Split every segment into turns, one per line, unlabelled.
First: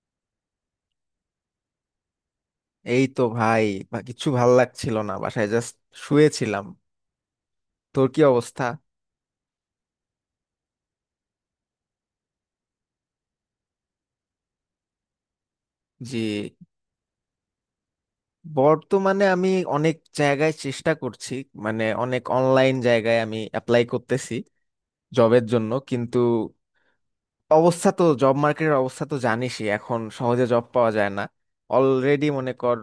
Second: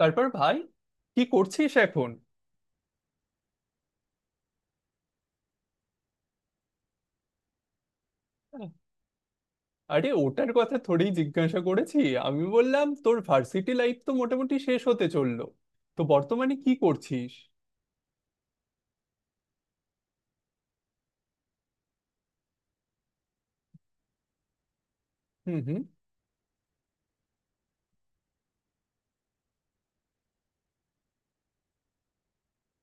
তারপর ভাই, কি করছিস এখন?
এই তো ভাই, বা কিছু ভাল লাগছিল না, বাসায় জাস্ট শুয়েছিলাম। তোর কি অবস্থা?
আরে ওটার কথা থোড়েই জিজ্ঞাসা করেছি, আমি বললাম তোর ভার্সিটি লাইফ তো মোটামুটি শেষ হতে চললো, তো
জি,
বর্তমানে কি করছিস?
বর্তমানে আমি অনেক জায়গায় চেষ্টা করছি, মানে অনেক অনলাইন জায়গায় আমি অ্যাপ্লাই করতেছি জবের
হুম
জন্য।
হুম।
কিন্তু অবস্থা তো, জব মার্কেটের অবস্থা তো জানিসই, এখন সহজে জব পাওয়া যায় না। অলরেডি মনে কর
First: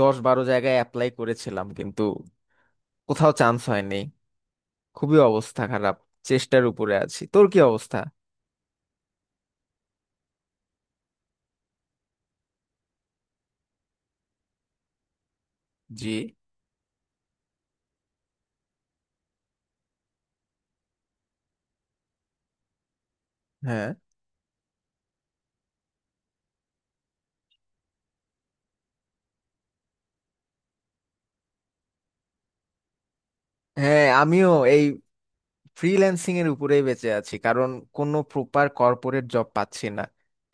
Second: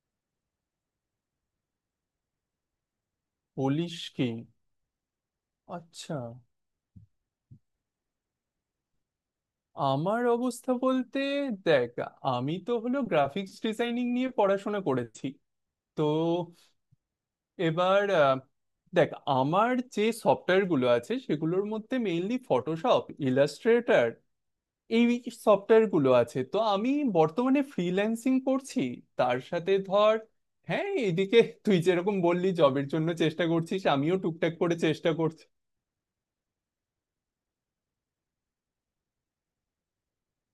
10-12 জায়গায় অ্যাপ্লাই করেছিলাম, কিন্তু কোথাও চান্স হয়নি।
বলিস কি?
খুবই অবস্থা খারাপ।
আচ্ছা।
চেষ্টার উপরে আছি। তোর কি অবস্থা?
আমার অবস্থা বলতে, দেখ, আমি তো হলো গ্রাফিক্স ডিজাইনিং নিয়ে পড়াশোনা করেছি। তো
জি।
এবার দেখ, আমার যে সফটওয়্যার গুলো আছে সেগুলোর মধ্যে মেইনলি ফটোশপ,
হ্যাঁ
ইলাস্ট্রেটর, এই সফটওয়্যার গুলো আছে। তো আমি বর্তমানে ফ্রিল্যান্সিং করছি। তার সাথে ধর, হ্যাঁ এদিকে তুই যেরকম বললি জবের জন্য চেষ্টা করছিস,
হ্যাঁ,
আমিও
আমিও
টুকটাক করে
এই
চেষ্টা করছি।
ফ্রিল্যান্সিং এর উপরেই বেঁচে আছি, কারণ কোনো প্রপার কর্পোরেট জব পাচ্ছি না।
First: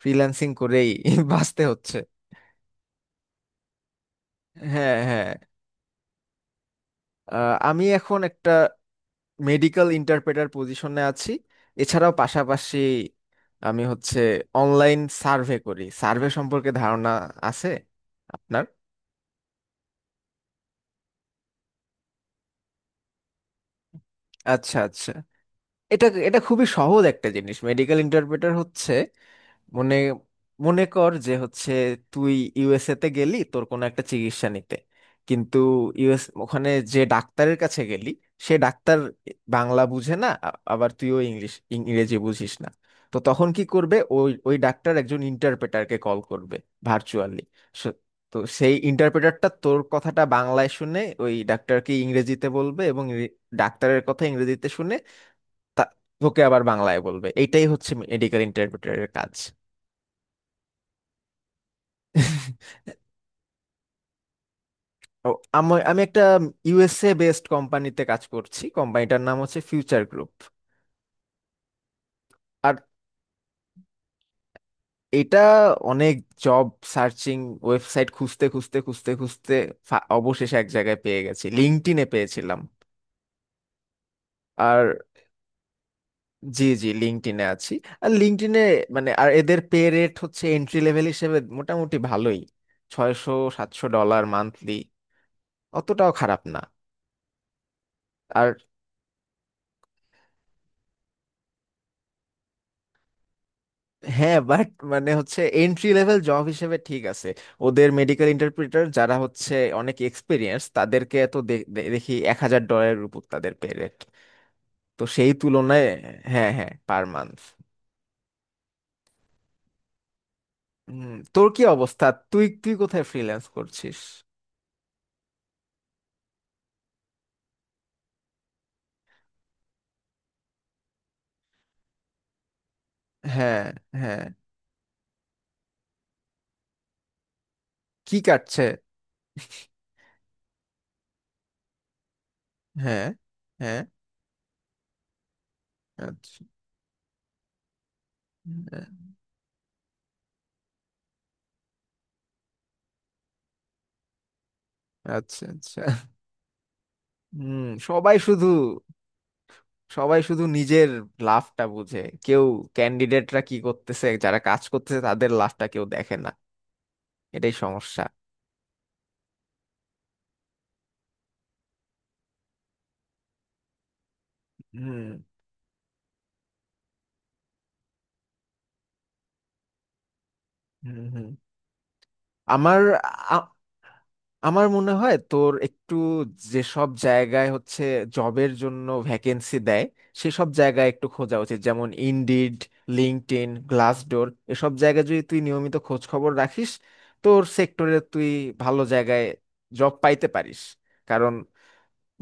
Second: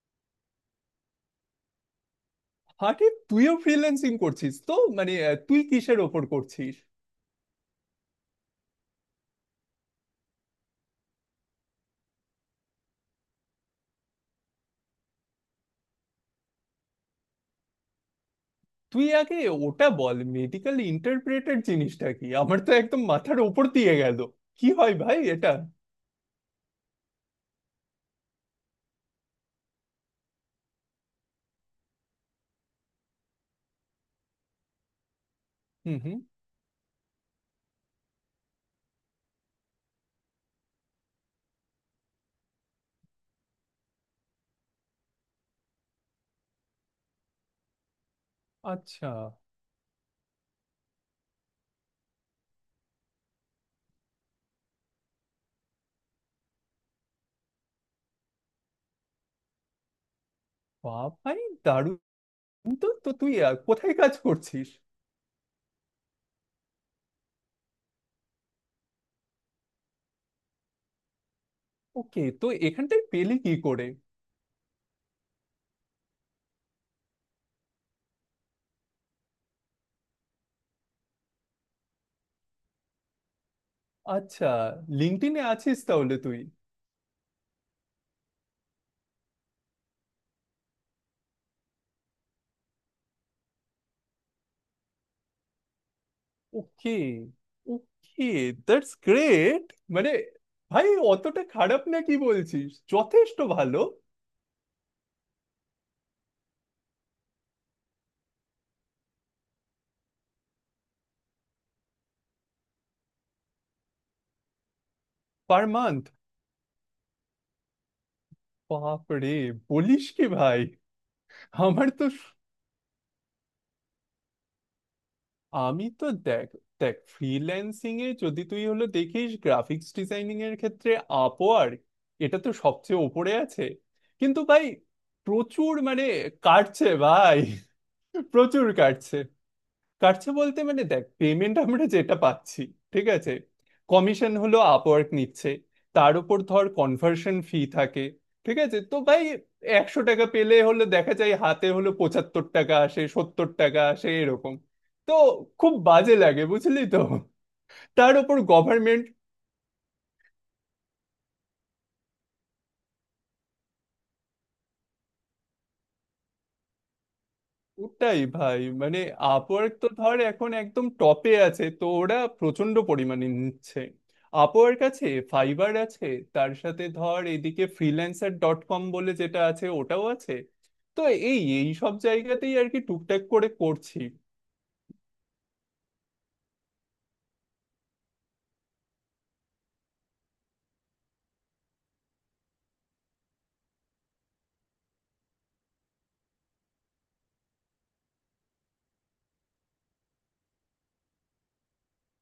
ফ্রিল্যান্সিং করেই বাঁচতে হচ্ছে।
আরে তুইও ফ্রিল্যান্সিং করছিস? তো
হ্যাঁ
মানে
হ্যাঁ।
তুই কিসের ওপর করছিস?
আমি এখন একটা মেডিকেল ইন্টারপ্রেটার পজিশনে আছি। এছাড়াও পাশাপাশি আমি হচ্ছে অনলাইন সার্ভে করি। সার্ভে সম্পর্কে ধারণা আছে আপনার?
তুই আগে ওটা বল, মেডিকেল ইন্টারপ্রেটার জিনিসটা কি? আমার তো একদম মাথার ওপর দিয়ে গেল। কি
আচ্ছা
হয়
আচ্ছা।
ভাই এটা?
এটা এটা খুবই সহজ একটা জিনিস। মেডিকেল ইন্টারপ্রেটার হচ্ছে, মনে মনে কর যে হচ্ছে তুই ইউএসএ তে গেলি তোর কোনো একটা চিকিৎসা নিতে। কিন্তু
হুম হুম।
ইউএস, ওখানে যে ডাক্তারের কাছে গেলি, সে ডাক্তার বাংলা বুঝে না, আবার তুইও ইংলিশ, ইংরেজি বুঝিস না। তো তখন কি করবে? ওই ওই ডাক্তার একজন ইন্টারপ্রেটারকে কল করবে ভার্চুয়ালি। তো সেই
আচ্ছা।
ইন্টারপ্রেটারটা তোর কথাটা বাংলায় শুনে ওই ডাক্তারকে ইংরেজিতে বলবে, এবং ডাক্তারের কথা ইংরেজিতে শুনে তা- তোকে আবার বাংলায় বলবে। এইটাই হচ্ছে মেডিকেল ইন্টারপ্রেটারের কাজ।
বা ভাই, দারুণ। তো তো তুই কোথায় কাজ করছিস?
ও, আমি একটা ইউএসএ বেসড কোম্পানিতে কাজ করছি। কোম্পানিটার নাম হচ্ছে ফিউচার গ্রুপ।
ওকে, তো
আর
এখানটায় পেলি কি করে?
এটা অনেক জব সার্চিং ওয়েবসাইট খুঁজতে খুঁজতে খুঁজতে খুঁজতে অবশেষে এক জায়গায় পেয়ে গেছি, লিঙ্কডইনে পেয়েছিলাম।
আচ্ছা,
আর
লিঙ্কডইনে আছিস তাহলে তুই।
জি জি, লিঙ্কডইনে আছি। আর লিঙ্কডইনে মানে, আর এদের পে রেট হচ্ছে এন্ট্রি লেভেল হিসেবে মোটামুটি ভালোই, 600-700 ডলার মান্থলি। অতটাও খারাপ না।
ওকে ওকে,
আর
দ্যাটস গ্রেট। মানে ভাই অতটা খারাপ না কি বলছিস, যথেষ্ট ভালো।
হ্যাঁ, বাট মানে হচ্ছে এন্ট্রি লেভেল জব হিসেবে ঠিক আছে। ওদের মেডিকেল ইন্টারপ্রিটার যারা হচ্ছে অনেক এক্সপিরিয়েন্স, তাদেরকে তো দে- দে- দেখি 1000 ডলারের উপর তাদের পে রেট। তো সেই
পার
তুলনায়।
মান্থ?
হ্যাঁ হ্যাঁ, পার মান্থ।
বাপ রে, বলিস কি ভাই!
হুম। তোর কি
আমার তো
অবস্থা? তুই তুই কোথায় ফ্রিল্যান্স করছিস?
আমি তো দেখ, দেখ, ফ্রিল্যান্সিং এ যদি তুই হলো দেখিস গ্রাফিক্স ডিজাইনিং এর ক্ষেত্রে, আপওয়ার্ক, এটা তো সবচেয়ে ওপরে
হ্যাঁ
আছে।
হ্যাঁ।
কিন্তু ভাই, প্রচুর মানে কাটছে ভাই,
কি কাটছে?
প্রচুর কাটছে। কাটছে বলতে মানে দেখ, পেমেন্ট আমরা যেটা পাচ্ছি,
হ্যাঁ
ঠিক আছে,
হ্যাঁ।
কমিশন হলো আপওয়ার্ক নিচ্ছে, তার উপর
আচ্ছা।
ধর কনভার্সন ফি থাকে, ঠিক আছে?
হ্যাঁ।
তো ভাই, 100 টাকা পেলে হলো দেখা যায় হাতে হলো 75 টাকা আসে, 70 টাকা আসে, এরকম। তো
আচ্ছা
খুব
আচ্ছা।
বাজে লাগে, বুঝলি তো।
হুম।
তার
সবাই
উপর
শুধু
গভর্নমেন্ট।
সবাই শুধু নিজের লাভটা বুঝে। কেউ, ক্যান্ডিডেটরা কি করতেছে, যারা কাজ করতেছে তাদের লাভটা কেউ দেখে না। এটাই সমস্যা।
ওটাই ভাই মানে, আপওয়ার্ক তো ধর এখন একদম টপে আছে তো ওরা প্রচন্ড পরিমাণে নিচ্ছে। আপওয়ার্ক আছে,
হুম
ফাইবার আছে, তার সাথে ধর এদিকে ফ্রিল্যান্সার ডট কম বলে যেটা আছে ওটাও আছে। তো
হুম হুম।
এই এই সব জায়গাতেই আর কি
আমার
টুকটাক
আ-
করে করছি।
আমার মনে হয় তোর একটু, যেসব জায়গায় হচ্ছে জবের জন্য ভ্যাকেন্সি দেয়, সেসব জায়গায় একটু খোঁজা উচিত। যেমন ইনডিড, লিঙ্কডইন, গ্লাসডোর, এসব জায়গায় যদি তুই নিয়মিত খোঁজ খবর রাখিস, তোর সেক্টরে তুই ভালো জায়গায় জব পাইতে পারিস। কারণ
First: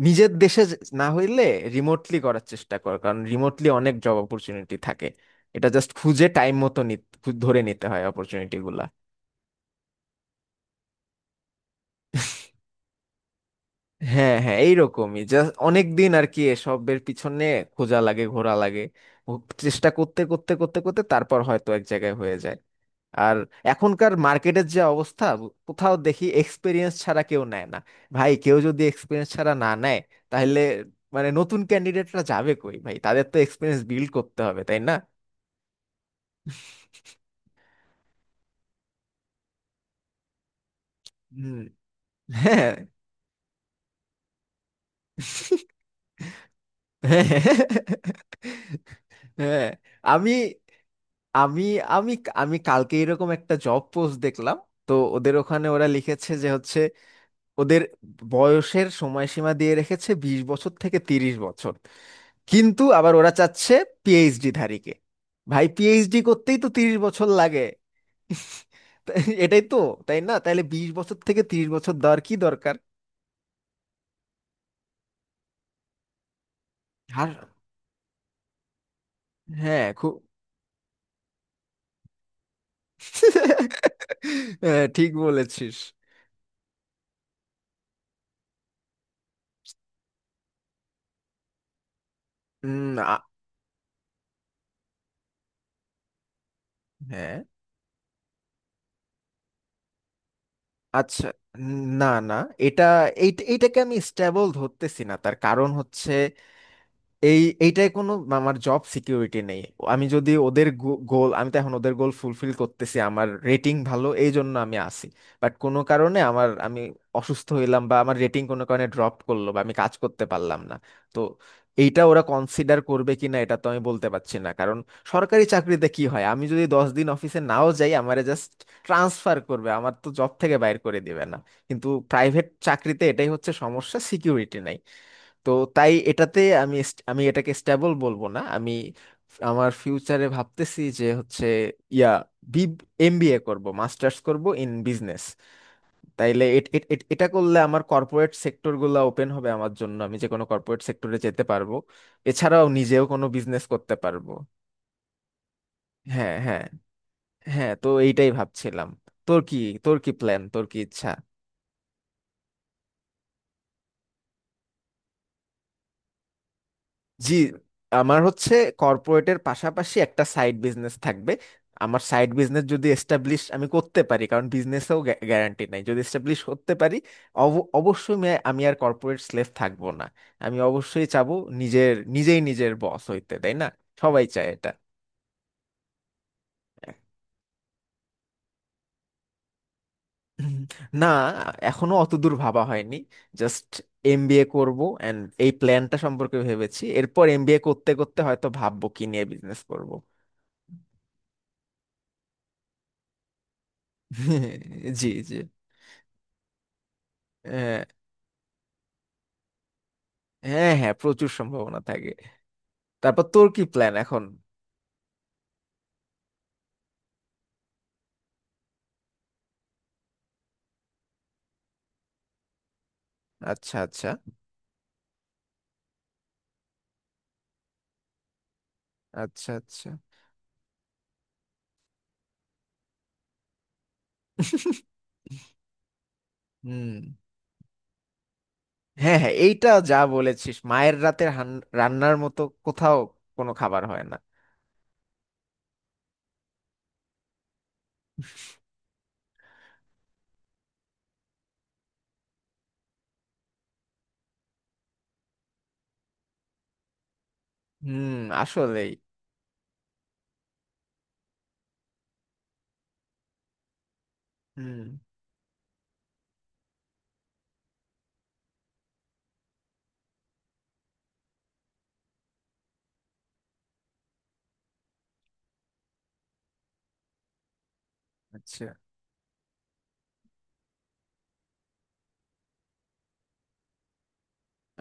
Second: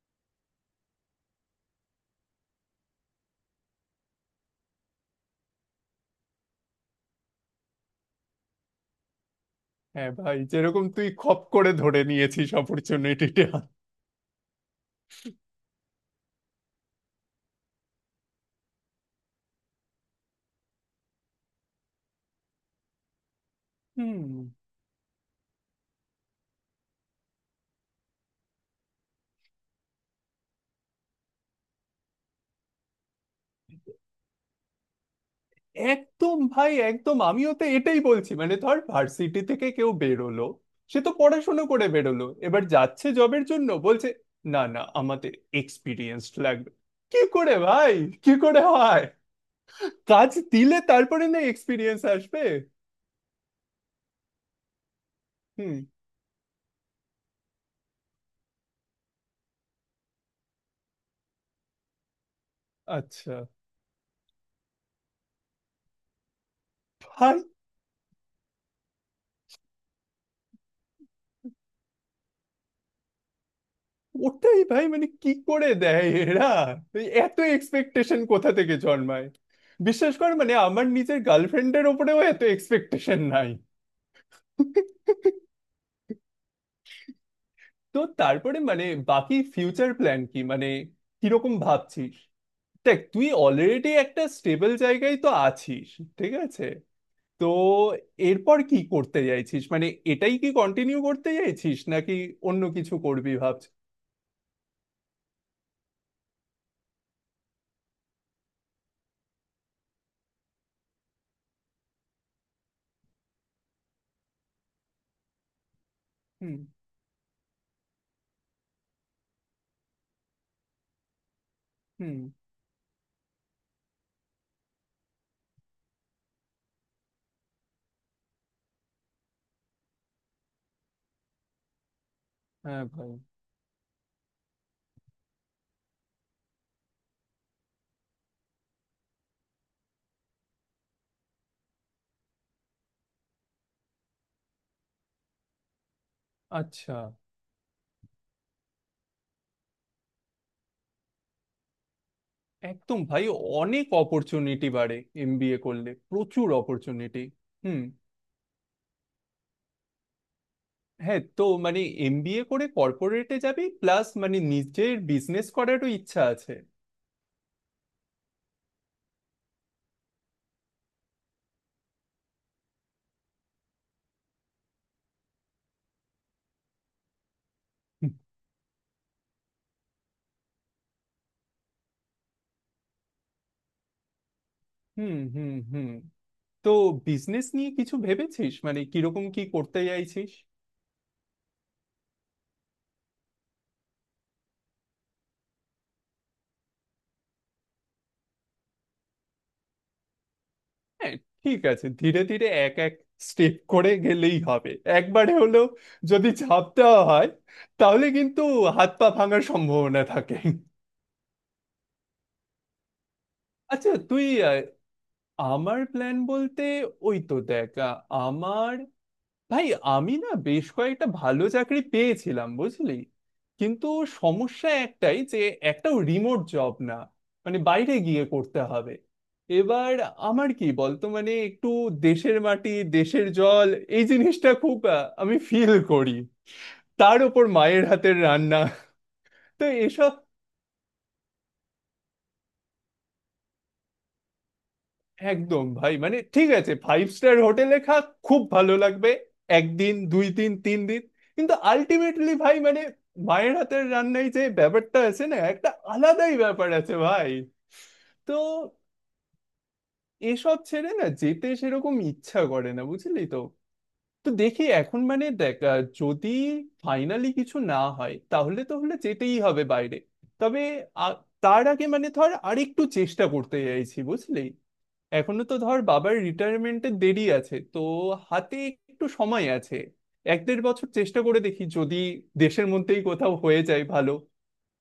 নিজের দেশে না হইলে রিমোটলি করার চেষ্টা কর, কারণ রিমোটলি অনেক জব অপরচুনিটি থাকে। এটা জাস্ট খুঁজে টাইম মতো ধরে নিতে হয় অপরচুনিটি গুলা।
হ্যাঁ ভাই, যেরকম তুই খপ করে ধরে নিয়েছিস অপরচুনিটিটা।
হ্যাঁ হ্যাঁ, এইরকমই। জাস্ট অনেক দিন আর কি এসবের পিছনে খোঁজা লাগে, ঘোরা লাগে। ও, চেষ্টা করতে করতে করতে করতে তারপর হয়তো এক জায়গায় হয়ে যায়। আর এখনকার
হুম।
মার্কেটের যে অবস্থা, কোথাও দেখি এক্সপিরিয়েন্স ছাড়া কেউ নেয় না। ভাই, কেউ যদি এক্সপিরিয়েন্স ছাড়া না নেয়, তাহলে মানে নতুন ক্যান্ডিডেটরা যাবে কই ভাই? তাদের তো এক্সপিরিয়েন্স বিল্ড করতে হবে, তাই না?
একদম ভাই, একদম, আমিও তো এটাই বলছি। মানে ধর ভার্সিটি থেকে কেউ বেরোলো, সে তো
হুম।
পড়াশোনা করে বেরোলো, এবার
হ্যাঁ
যাচ্ছে জবের জন্য, বলছে না না, আমাদের এক্সপিরিয়েন্স লাগবে। কি করে ভাই, কি করে হয়?
হ্যাঁ। আমি
কাজ দিলে তারপরে না
আমি
এক্সপিরিয়েন্স
আমি
আসবে।
আমি কালকে এরকম একটা জব পোস্ট দেখলাম। তো ওদের ওখানে
হুম।
ওরা লিখেছে যে হচ্ছে, ওদের বয়সের সময়সীমা দিয়ে রেখেছে 20 বছর থেকে 30 বছর। কিন্তু আবার ওরা
আচ্ছা
চাচ্ছে পিএইচডি ধারীকে। ভাই, পিএইচডি করতেই তো 30 বছর
ভাই,
লাগে। তা- এটাই তো। তাই না? তাহলে 20 বছর থেকে তিরিশ বছর দেওয়ার কি দরকার?
ওটাই ভাই মানে কি করে দেয় এরা? এই
আর
এত এক্সপেকটেশন কোথা থেকে জন্মায়?
হ্যাঁ, খুব।
বিশ্বাস কর মানে আমার নিজের গার্লফ্রেন্ডের ওপরেও এত এক্সপেকটেশন নাই।
হ্যাঁ, ঠিক বলেছিস।
তো তারপরে মানে বাকি ফিউচার প্ল্যান কি, মানে কিরকম ভাবছিস?
উম,
দেখ,
আ-
তুই অলরেডি একটা স্টেবল জায়গায় তো আছিস, ঠিক আছে।
হ্যাঁ।
তো এরপর কি করতে চাইছিস, মানে এটাই কি কন্টিনিউ
আচ্ছা,
করতে চাইছিস
না
নাকি
না।
অন্য
এটা,
কিছু করবি ভাবছিস?
এইটাকে আমি স্ট্যাবল ধরতেছি না। তার কারণ হচ্ছে, এইটাই কোনো, আমার জব সিকিউরিটি নেই। আমি যদি ওদের গোল, আমি তো এখন ওদের গোল ফুলফিল করতেছি, আমার রেটিং ভালো, এই জন্য আমি আসি। বাট কোনো কারণে আমার,
হুম
আমি অসুস্থ হইলাম, বা আমার রেটিং কোনো কারণে ড্রপ করলো, বা আমি কাজ করতে পারলাম না, তো এইটা
হুম।
ওরা কনসিডার করবে কিনা এটা তো আমি বলতে পারছি না। কারণ সরকারি চাকরিতে কি হয়, আমি যদি 10 দিন অফিসে নাও যাই আমারে জাস্ট ট্রান্সফার করবে, আমার তো জব থেকে বাইর করে দিবে না। কিন্তু প্রাইভেট
হ্যাঁ
চাকরিতে
ভাই।
এটাই হচ্ছে সমস্যা, সিকিউরিটি নাই। তো তাই এটাতে আমি আমি এটাকে স্টেবল বলবো না। আমি আমার ফিউচারে ভাবতেছি যে হচ্ছে, ইয়া বি, এমবিএ করব, মাস্টার্স করব ইন বিজনেস। তাইলে
আচ্ছা।
এটা করলে আমার কর্পোরেট সেক্টরগুলো ওপেন হবে আমার জন্য, আমি যে কোনো কর্পোরেট সেক্টরে যেতে পারবো। এছাড়াও
একদম
নিজেও
ভাই,
কোনো বিজনেস
অনেক
করতে পারবো।
অপরচুনিটি বাড়ে, এমবিএ করলে
হ্যাঁ
প্রচুর
হ্যাঁ
অপরচুনিটি।
হ্যাঁ,
হুম।
তো এইটাই ভাবছিলাম। তোর কি তোর কি প্ল্যান, তোর কি ইচ্ছা?
হ্যাঁ, তো মানে এমবিএ করে কর্পোরেটে যাবি, প্লাস মানে নিজের বিজনেস করারও ইচ্ছা আছে।
জি। আমার হচ্ছে কর্পোরেটের পাশাপাশি একটা সাইড বিজনেস থাকবে। আমার সাইড বিজনেস যদি এস্টাবলিশ আমি করতে পারি, কারণ বিজনেসেও গ্যারান্টি নাই, যদি এস্টাবলিশ করতে পারি, অবশ্যই আমি আমি আর কর্পোরেট স্লেভ থাকবো না। আমি অবশ্যই চাবো নিজের, নিজেই নিজের বস হইতে, তাই না? সবাই চায় এটা।
হুম হুম হুম। তো বিজনেস নিয়ে কিছু ভেবেছিস, মানে কিরকম কি করতে চাইছিস?
হুম, না, এখনো অত দূর ভাবা হয়নি। জাস্ট এমবিএ করব এন্ড এই প্ল্যানটা সম্পর্কে ভেবেছি। এরপর এমবিএ করতে করতে হয়তো ভাববো কি নিয়ে বিজনেস করব।
হ্যাঁ, ঠিক আছে, ধীরে ধীরে এক এক স্টেপ করে গেলেই হবে।
জি
একবারে
জি।
হলেও যদি ঝাঁপ দেওয়া হয়
আহ,
তাহলে কিন্তু হাত পা ভাঙার সম্ভাবনা থাকে।
হ্যাঁ হ্যাঁ, প্রচুর সম্ভাবনা থাকে। তারপর তোর কি
আচ্ছা
প্ল্যান এখন?
তুই, আহ, আমার প্ল্যান বলতে, ওই তো দেখ আমার, ভাই, আমি না বেশ কয়েকটা ভালো চাকরি পেয়েছিলাম বুঝলি।
আচ্ছা
কিন্তু
আচ্ছা।
সমস্যা একটাই যে একটাও রিমোট জব না, মানে বাইরে গিয়ে করতে হবে।
আচ্ছা আচ্ছা।
এবার আমার কি বলতো, মানে একটু দেশের মাটি, দেশের জল, এই জিনিসটা খুব আমি ফিল করি।
হুম।
তার উপর মায়ের হাতের রান্না।
হ্যাঁ হ্যাঁ,
তো
এইটা যা
এসব
বলেছিস, মায়ের রান্নার মতো কোথাও কোনো খাবার হয় না।
একদম ভাই, মানে ঠিক আছে ফাইভ স্টার হোটেলে খা, খুব ভালো লাগবে একদিন, দুই দিন, তিন দিন, কিন্তু আলটিমেটলি ভাই মানে মায়ের হাতের রান্নায় যে ব্যাপারটা আছে না, একটা আলাদাই ব্যাপার আছে ভাই।
হুম,
তো
আসলেই।
এসব ছেড়ে না যেতে সেরকম ইচ্ছা করে না, বুঝলি তো। তো দেখি
হুম।
এখন, মানে দেখ যদি ফাইনালি কিছু না হয় তাহলে তো হলে যেতেই হবে বাইরে। তবে আ- তার আগে মানে ধর আরেকটু চেষ্টা করতে চাইছি বুঝলি। এখনো তো ধর বাবার রিটায়ারমেন্টে দেরি আছে তো, হাতে
আচ্ছা
একটু সময় আছে। এক দেড় বছর চেষ্টা করে দেখি যদি দেশের মধ্যেই কোথাও হয়ে যায় ভালো,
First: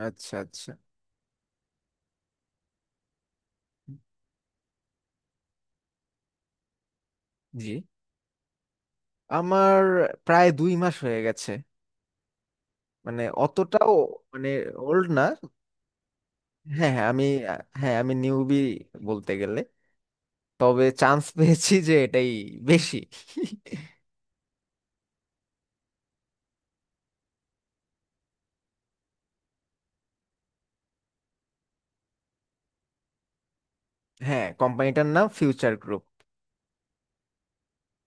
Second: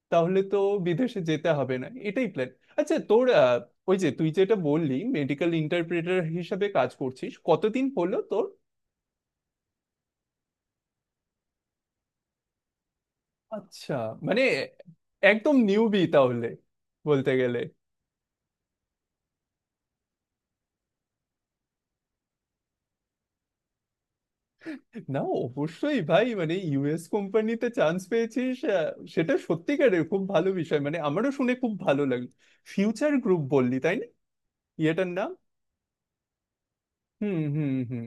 আচ্ছা।
তাহলে তো
আচ্ছা।
বিদেশে যেতে হবে না, এটাই প্ল্যান। আচ্ছা তোর ওই যে তুই যেটা বললি মেডিকেল ইন্টারপ্রেটার হিসাবে কাজ করছিস,
জি।
কতদিন হলো তোর?
আমার প্রায় 2 মাস হয়ে গেছে। মানে
আচ্ছা,
অতটাও
মানে
মানে ওল্ড না।
একদম নিউবি তাহলে
হ্যাঁ হ্যাঁ, আমি।
বলতে গেলে।
হ্যাঁ, আমি নিউবি বলতে গেলে। তবে চান্স পেয়েছি যে এটাই বেশি।
না, অবশ্যই ভাই মানে ইউএস কোম্পানিতে চান্স পেয়েছিস, সেটা সত্যিকারের খুব ভালো বিষয়, মানে আমারও শুনে খুব ভালো লাগলো। ফিউচার গ্রুপ বললি তাই না?
হ্যাঁ, কোম্পানিটার
ইয়েটার
নাম
নাম।
Future Group.
হুম হুম হুম।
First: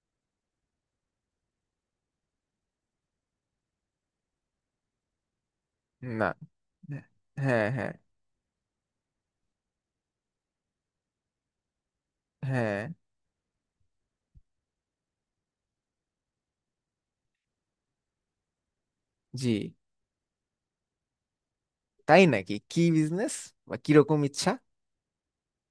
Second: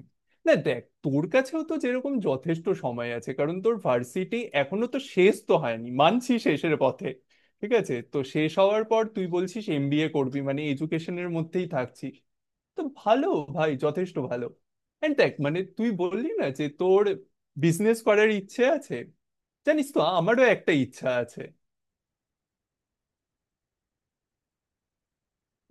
না দেখ, তোর কাছেও তো যেরকম যথেষ্ট সময় আছে, কারণ তোর ভার্সিটি এখনো তো শেষ তো হয়নি, মানছি
না।
শেষের পথে।
হ্যাঁ
ঠিক
হ্যাঁ
আছে, তো শেষ হওয়ার পর তুই বলছিস এমবিএ করবি, মানে এডুকেশনের মধ্যেই থাকছিস। তো
হ্যাঁ।
ভালো, ভাই যথেষ্ট ভালো। এন্ড দেখ, মানে তুই বললি না যে তোর বিজনেস করার ইচ্ছে আছে,
জি।
জানিস তো আমারও একটা ইচ্ছা আছে।
তাই নাকি? কি বিজনেস, বা কিরকম ইচ্ছা?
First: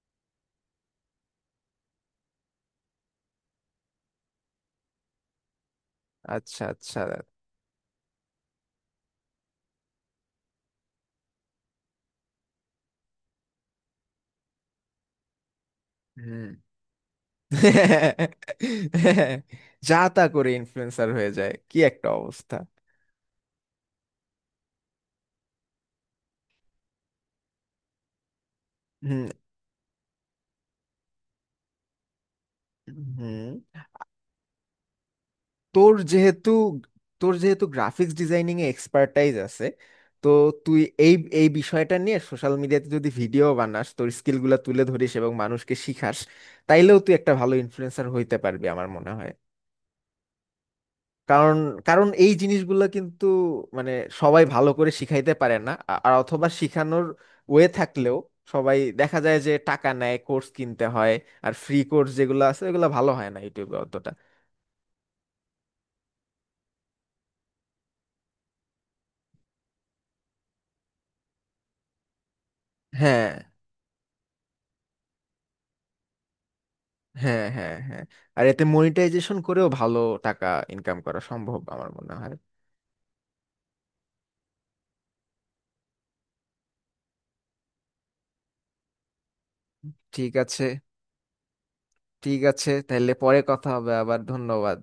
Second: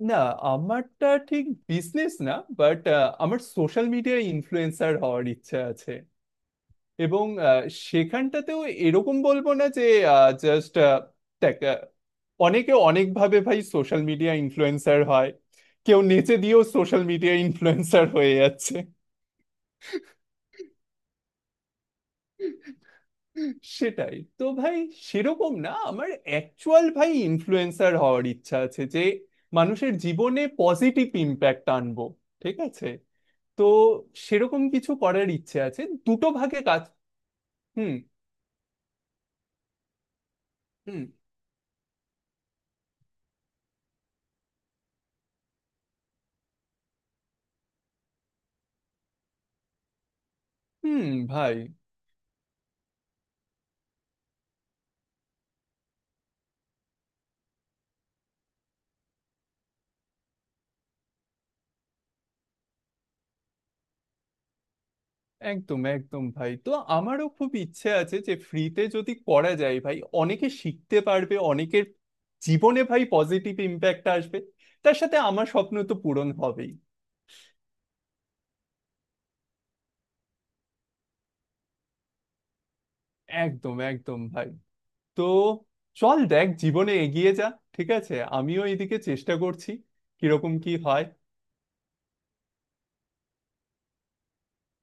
না, আমারটা ঠিক বিজনেস না, বাট আমার সোশ্যাল মিডিয়া ইনফ্লুয়েন্সার হওয়ার ইচ্ছা আছে।
আচ্ছা আচ্ছা।
এবং সেখানটাতেও এরকম বলবো না যে, জাস্ট দেখ অনেকে অনেকভাবে ভাই সোশ্যাল মিডিয়া ইনফ্লুয়েন্সার হয়, কেউ নেচে
হুম।
দিয়েও সোশ্যাল মিডিয়া ইনফ্লুয়েন্সার হয়ে যাচ্ছে।
যা তা করে ইনফ্লুয়েন্সার হয়ে যায়, কি একটা অবস্থা!
সেটাই তো ভাই, সেরকম না, আমার অ্যাকচুয়াল ভাই ইনফ্লুয়েন্সার হওয়ার ইচ্ছা আছে যে
হুম।
মানুষের জীবনে পজিটিভ ইম্প্যাক্ট আনবো, ঠিক আছে।
হুম।
তো সেরকম কিছু করার ইচ্ছে আছে,
তোর
দুটো
যেহেতু
ভাগে কাজ।
তোর যেহেতু
হুম
গ্রাফিক্স ডিজাইনিং এ এক্সপার্টাইজ আছে, তো তুই
হুম
এই এই বিষয়টা নিয়ে সোশ্যাল মিডিয়াতে যদি ভিডিও বানাস, তোর স্কিলগুলো তুলে ধরিস এবং মানুষকে শিখাস, তাইলেও তুই একটা ভালো ইনফ্লুয়েন্সার হইতে পারবি আমার মনে হয়।
হুম। ভাই,
কারণ, কারণ এই জিনিসগুলো কিন্তু মানে সবাই ভালো করে শিখাইতে পারে না। আর অথবা শিখানোর ওয়ে থাকলেও সবাই দেখা যায় যে টাকা নেয়, কোর্স কিনতে হয়। আর ফ্রি কোর্স যেগুলো আছে ওগুলো ভালো হয় না ইউটিউবে অতটা।
একদম একদম ভাই, তো আমারও খুব ইচ্ছে আছে যে ফ্রিতে যদি করা যায়, ভাই অনেকে শিখতে পারবে, অনেকের জীবনে ভাই
হ্যাঁ
পজিটিভ ইম্প্যাক্ট আসবে। তার সাথে আমার স্বপ্ন তো পূরণ হবেই।
হ্যাঁ হ্যাঁ। হ্যাঁ, আর এতে মনিটাইজেশন করেও ভালো টাকা ইনকাম করা সম্ভব আমার মনে হয়।
একদম একদম ভাই। তো চল, দেখ, জীবনে এগিয়ে যা। ঠিক আছে, আমিও এদিকে চেষ্টা করছি,
ঠিক
কিরকম
আছে।
কি হয়।
ঠিক আছে, তাহলে পরে কথা হবে আবার। ধন্যবাদ।